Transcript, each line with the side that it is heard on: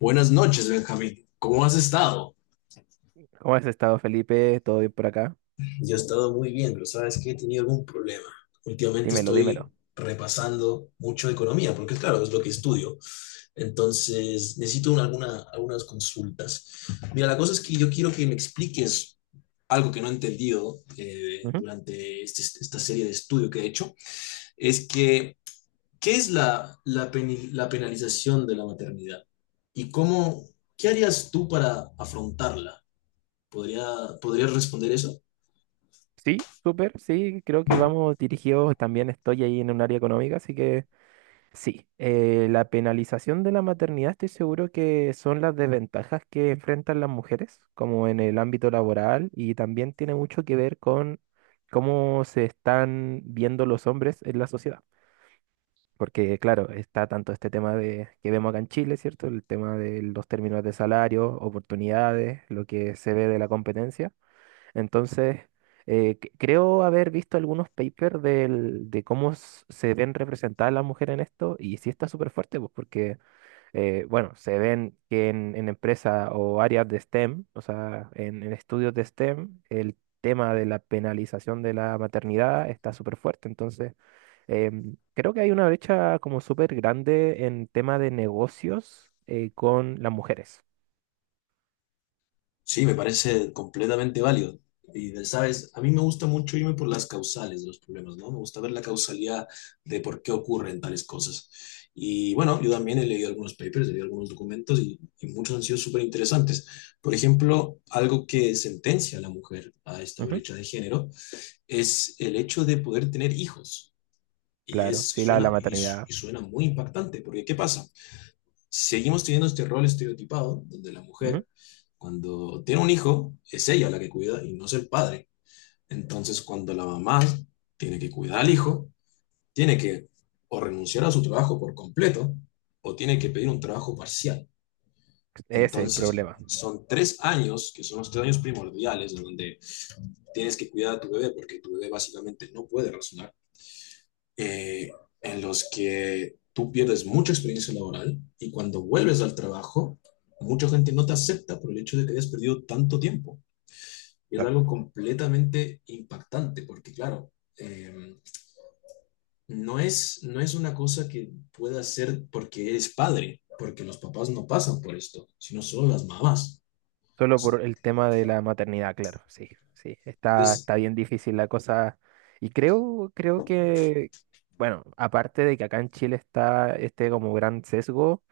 left: Buenas noches, Benjamín. ¿Cómo has estado?
right: ¿Cómo has estado, Felipe? ¿Todo bien por acá?
left: Yo he estado muy bien, pero sabes que he tenido algún problema. Últimamente
right: Dímelo,
left: estoy
right: dímelo.
left: repasando mucho economía, porque claro, es lo que estudio. Entonces, necesito algunas consultas. Mira, la cosa es que yo quiero que me expliques algo que no he entendido,
right: Ujú.
left: durante esta serie de estudio que he hecho. Es que, ¿qué es la penalización de la maternidad? ¿Y cómo, ¿Qué harías tú para afrontarla? ¿Podría, ¿Podrías responder eso?
right: Sí, súper, sí, creo que vamos dirigidos, también estoy ahí en un área económica, así que sí, la penalización de la maternidad estoy seguro que son las desventajas que enfrentan las mujeres, como en el ámbito laboral, y también tiene mucho que ver con cómo se están viendo los hombres en la sociedad. Porque, claro, está tanto este tema de que vemos acá en Chile, ¿cierto? El tema de los términos de salario, oportunidades, lo que se ve de la competencia. Entonces, creo haber visto algunos papers de cómo se ven representadas las mujeres en esto, y sí está súper fuerte, pues, porque, bueno, se ven que en empresas o áreas de STEM, o sea, en estudios de STEM, el tema de la penalización de la maternidad está súper fuerte. Entonces, creo que hay una brecha como súper grande en tema de negocios con las mujeres.
left: Sí, me parece completamente válido. Y, sabes, a mí me gusta mucho irme por las causales de los problemas, ¿no? Me gusta ver la causalidad de por qué ocurren tales cosas. Y bueno, yo también he leído algunos papers, he leído algunos documentos, y muchos han sido súper interesantes. Por ejemplo, algo que sentencia a la mujer a esta
right: Ujú.
left: brecha de género es el hecho de poder tener hijos. Y,
right: Claro,
left: es,
right: sí, la
left: suena, y, su-
right: maternidad.
left: y suena muy impactante, porque ¿qué pasa? Seguimos teniendo este rol estereotipado donde la
right: Ujú.
left: mujer, cuando tiene un hijo, es ella la que cuida y no es el padre. Entonces, cuando la mamá tiene que cuidar al hijo, tiene que o renunciar a su trabajo por completo o tiene que pedir un trabajo parcial.
right: Ese es el
left: Entonces,
right: problema.
left: son 3 años, que son los 3 años primordiales, en donde tienes que cuidar a tu bebé porque tu bebé básicamente no puede razonar, eh, en los que tú pierdes mucha experiencia laboral, y cuando vuelves al trabajo, mucha gente no te acepta por el hecho de que hayas perdido tanto tiempo. Y es algo
right: Exacto.
left: completamente impactante, porque claro, eh, no, no es una cosa que puedas hacer porque eres padre, porque los papás no pasan por esto, sino solo las mamás.
right: Solo por el tema de la maternidad, claro, sí, sí. Está,
left: Entonces,
right: está bien difícil la cosa. Y creo, creo que, bueno, aparte de que acá en Chile está este como gran sesgo,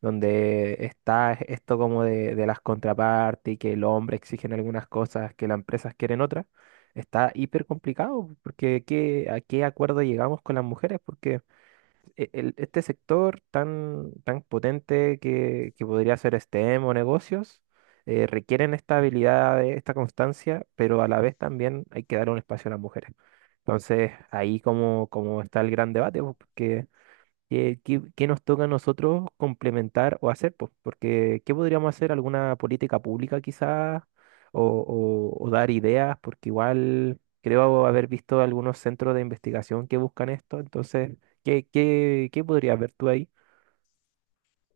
right: donde está esto como de las contrapartes y que el hombre exigen algunas cosas que las empresas quieren otras, está hiper complicado, porque ¿a qué acuerdo llegamos con las mujeres? Porque este sector tan, tan potente que podría ser STEM o negocios, requieren esta habilidad, esta constancia, pero a la vez también hay que dar un espacio a las mujeres. Entonces, ahí como, como está el gran debate, pues, porque ¿Qué, qué nos toca a nosotros complementar o hacer? Pues, porque ¿qué podríamos hacer? ¿Alguna política pública quizás? O, o dar ideas, porque igual creo haber visto algunos centros de investigación que buscan esto. Entonces, ¿qué, qué, qué podrías ver tú ahí?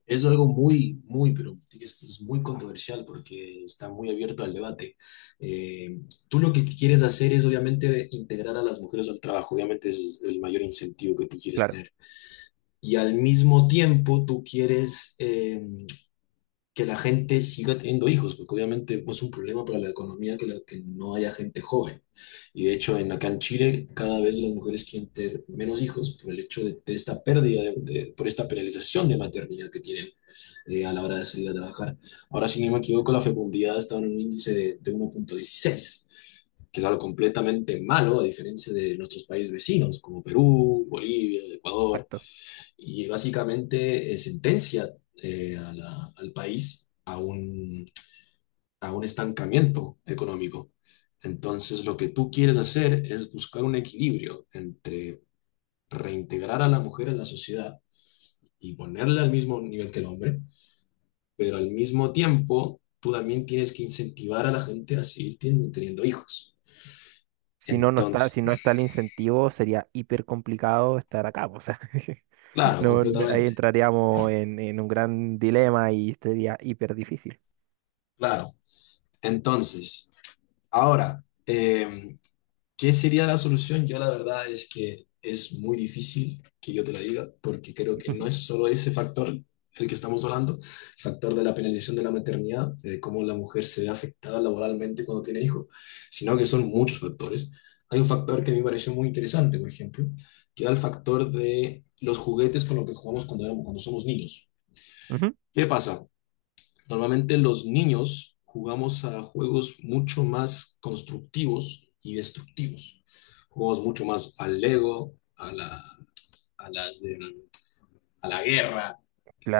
left: es algo muy, muy, pero esto es muy controversial porque está muy abierto al debate. Eh, Tú lo que quieres hacer es obviamente integrar a las mujeres al trabajo. Obviamente es el mayor incentivo que tú quieres
right: Claro,
left: tener. Y al mismo tiempo tú quieres que la gente siga teniendo hijos, porque obviamente es un problema para la economía que, que no haya gente joven. Y de hecho, acá en Chile, cada vez las mujeres quieren tener menos hijos por el hecho de esta pérdida, por esta penalización de maternidad que tienen a la hora de salir a trabajar. Ahora, si no me equivoco, la fecundidad está en un índice de 1,16, que es algo completamente malo, a diferencia de nuestros países vecinos, como Perú, Bolivia, Ecuador,
right: exacto.
left: y básicamente sentencia, al país a un estancamiento económico. Entonces, lo que tú quieres hacer es buscar un equilibrio entre reintegrar a la mujer en la sociedad y ponerla al mismo nivel que el hombre, pero al mismo tiempo tú también tienes que incentivar a la gente a seguir teniendo hijos.
right: Si no, no está,
left: Entonces,
right: si no está el incentivo, sería hiper complicado estar acá, po. O sea,
left: claro,
right: no, ahí
left: completamente,
right: entraríamos en un gran dilema y sería hiper difícil.
left: claro. Entonces, ahora, ¿qué sería la solución? Yo la verdad es que es muy difícil que yo te lo diga, porque creo que no es solo ese factor el que estamos hablando, el factor de la penalización de la maternidad, de cómo la mujer se ve afectada laboralmente cuando tiene hijos, sino que son muchos factores. Hay un factor que a mí me pareció muy interesante, por ejemplo, que era el factor de los juguetes con los que jugamos cuando somos niños.
right: Ujú.
left: ¿Qué pasa? Normalmente los niños jugamos a juegos mucho más constructivos y destructivos. Jugamos mucho más al Lego, a la, a las, de- a la guerra,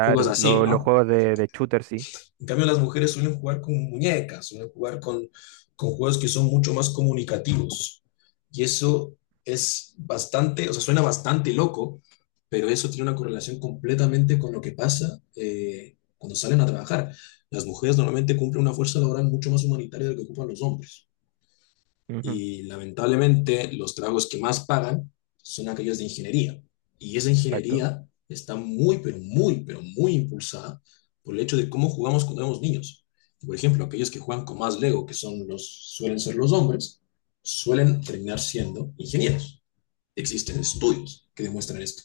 left: juegos así,
right: los
left: ¿no?
right: juegos de shooter sí.
left: En cambio, las mujeres suelen jugar con muñecas, suelen jugar con juegos que son mucho más comunicativos. Y eso es bastante, o sea, suena bastante loco, pero eso tiene una correlación completamente con lo que pasa cuando salen a trabajar. Las mujeres normalmente cumplen una fuerza laboral mucho más humanitaria de lo que ocupan los hombres.
right: Ujú,
left: Y lamentablemente los trabajos que más pagan son aquellos de ingeniería. Y esa
right: exacto.
left: ingeniería está muy, pero muy, pero muy impulsada por el hecho de cómo jugamos cuando éramos niños. Por ejemplo, aquellos que juegan con más Lego, suelen ser los hombres, suelen terminar siendo ingenieros. Existen estudios que demuestran esto.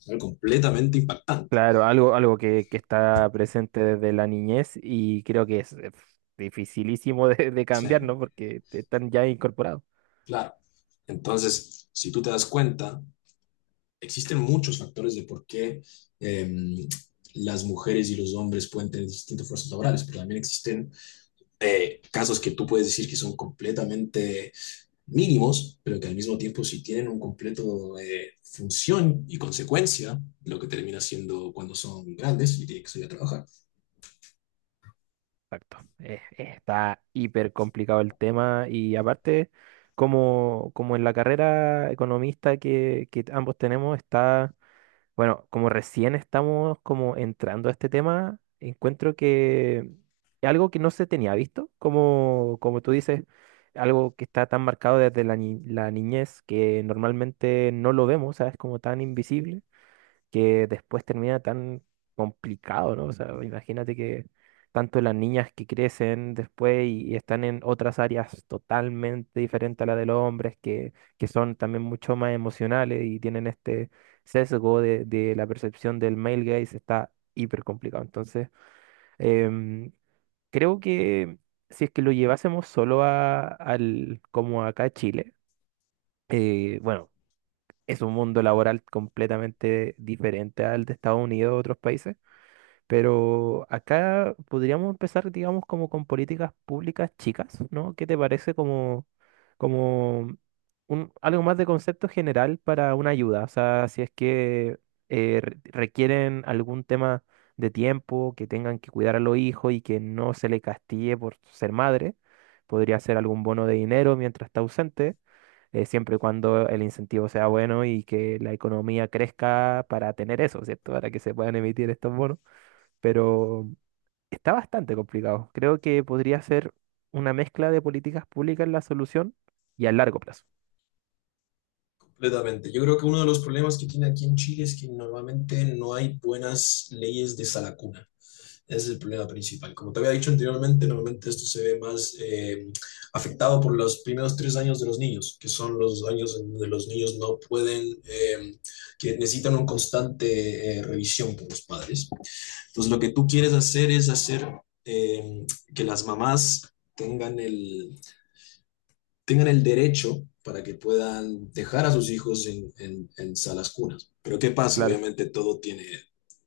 left: Es algo completamente impactante.
right: Claro, algo, algo que está presente desde la niñez y creo que es dificilísimo de
left: Sí,
right: cambiar, ¿no? Porque te están ya incorporados.
left: claro. Entonces, si tú te das cuenta, existen muchos factores de por qué eh, las mujeres y los hombres pueden tener distintas fuerzas laborales, pero también existen casos que tú puedes decir que son completamente mínimos, pero que al mismo tiempo sí tienen un completo función y consecuencia, lo que termina siendo cuando son grandes y tienen que salir a trabajar.
right: Exacto. Está hiper complicado el tema y aparte, como, como en la carrera economista que ambos tenemos, está. Bueno, como recién estamos como entrando a este tema, encuentro que algo que no se tenía visto, como, como tú dices, algo que está tan marcado desde la, la niñez que normalmente no lo vemos, ¿sabes? Como tan invisible que después termina tan complicado, ¿no? O sea, imagínate que tanto las niñas que crecen después y están en otras áreas totalmente diferentes a la de los hombres, que son también mucho más emocionales y tienen este sesgo de la percepción del male gaze, está hiper complicado. Entonces, em, creo que si es que lo llevásemos solo a, al, como acá a Chile, bueno, es un mundo laboral completamente diferente al de Estados Unidos o otros países, pero acá podríamos empezar, digamos, como con políticas públicas chicas, ¿no? ¿Qué te parece como, como un, algo más de concepto general para una ayuda? O sea, si es que requieren algún tema de tiempo, que tengan que cuidar a los hijos y que no se le castigue por ser madre, podría ser algún bono de dinero mientras está ausente, siempre y cuando el incentivo sea bueno y que la economía crezca para tener eso, ¿cierto? Para que se puedan emitir estos bonos. Pero está bastante complicado. Creo que podría ser una mezcla de políticas públicas la solución y a largo plazo.
left: Completamente. Yo creo que uno de los problemas que tiene aquí en Chile es que normalmente no hay buenas leyes de salacuna. Ese es el problema principal. Como te había dicho anteriormente, normalmente esto se ve más afectado por los primeros 3 años de los niños, que son los años en donde los niños no pueden, que necesitan una constante revisión por los padres. Entonces, lo que tú quieres hacer es hacer eh, que las mamás tengan el, tengan el derecho para que puedan dejar a sus hijos en salas cunas. Pero ¿qué pasa?
right: Claro,
left: Obviamente todo tiene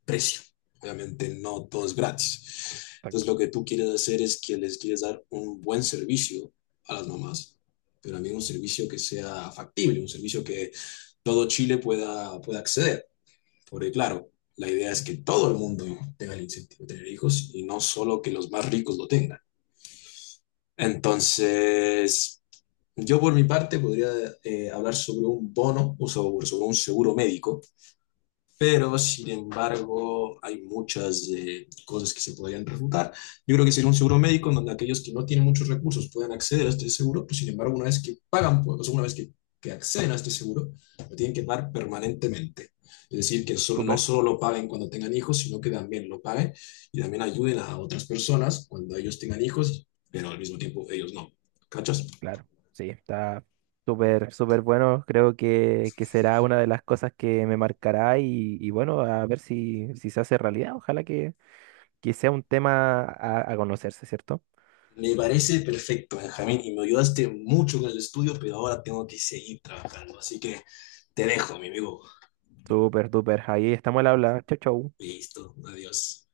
left: precio, obviamente no todo es gratis. Entonces,
right: exacto.
left: lo que tú quieres hacer es que les quieres dar un buen servicio a las mamás, pero también un servicio que sea factible, un servicio que todo Chile pueda acceder. Porque claro, la idea es que todo el mundo tenga el incentivo de tener hijos y no solo que los más ricos lo tengan. Entonces, yo por mi parte podría hablar sobre un bono, o sobre un seguro médico, pero sin embargo hay muchas cosas que se podrían refutar. Yo creo que sería un seguro médico en donde aquellos que no tienen muchos recursos puedan acceder a este seguro, pero sin embargo una vez que pagan, pues, o sea, una vez que acceden a este seguro, lo tienen que pagar permanentemente. Es decir, que no
right: Súper,
left: solo lo paguen cuando tengan hijos, sino que también lo paguen y también ayuden a otras personas cuando ellos tengan hijos, pero al mismo tiempo ellos no. ¿Cachas?
right: claro. Sí, está súper, súper bueno. Creo que será una de las cosas que me marcará y bueno, a ver si, si se hace realidad. Ojalá que sea un tema a conocerse, ¿cierto?
left: Me parece perfecto, Benjamín, y me ayudaste mucho con el estudio, pero ahora tengo que seguir trabajando. Así que te dejo, mi amigo.
right: Súper, súper. Ahí estamos al habla. Chau, chau.
left: Listo, adiós.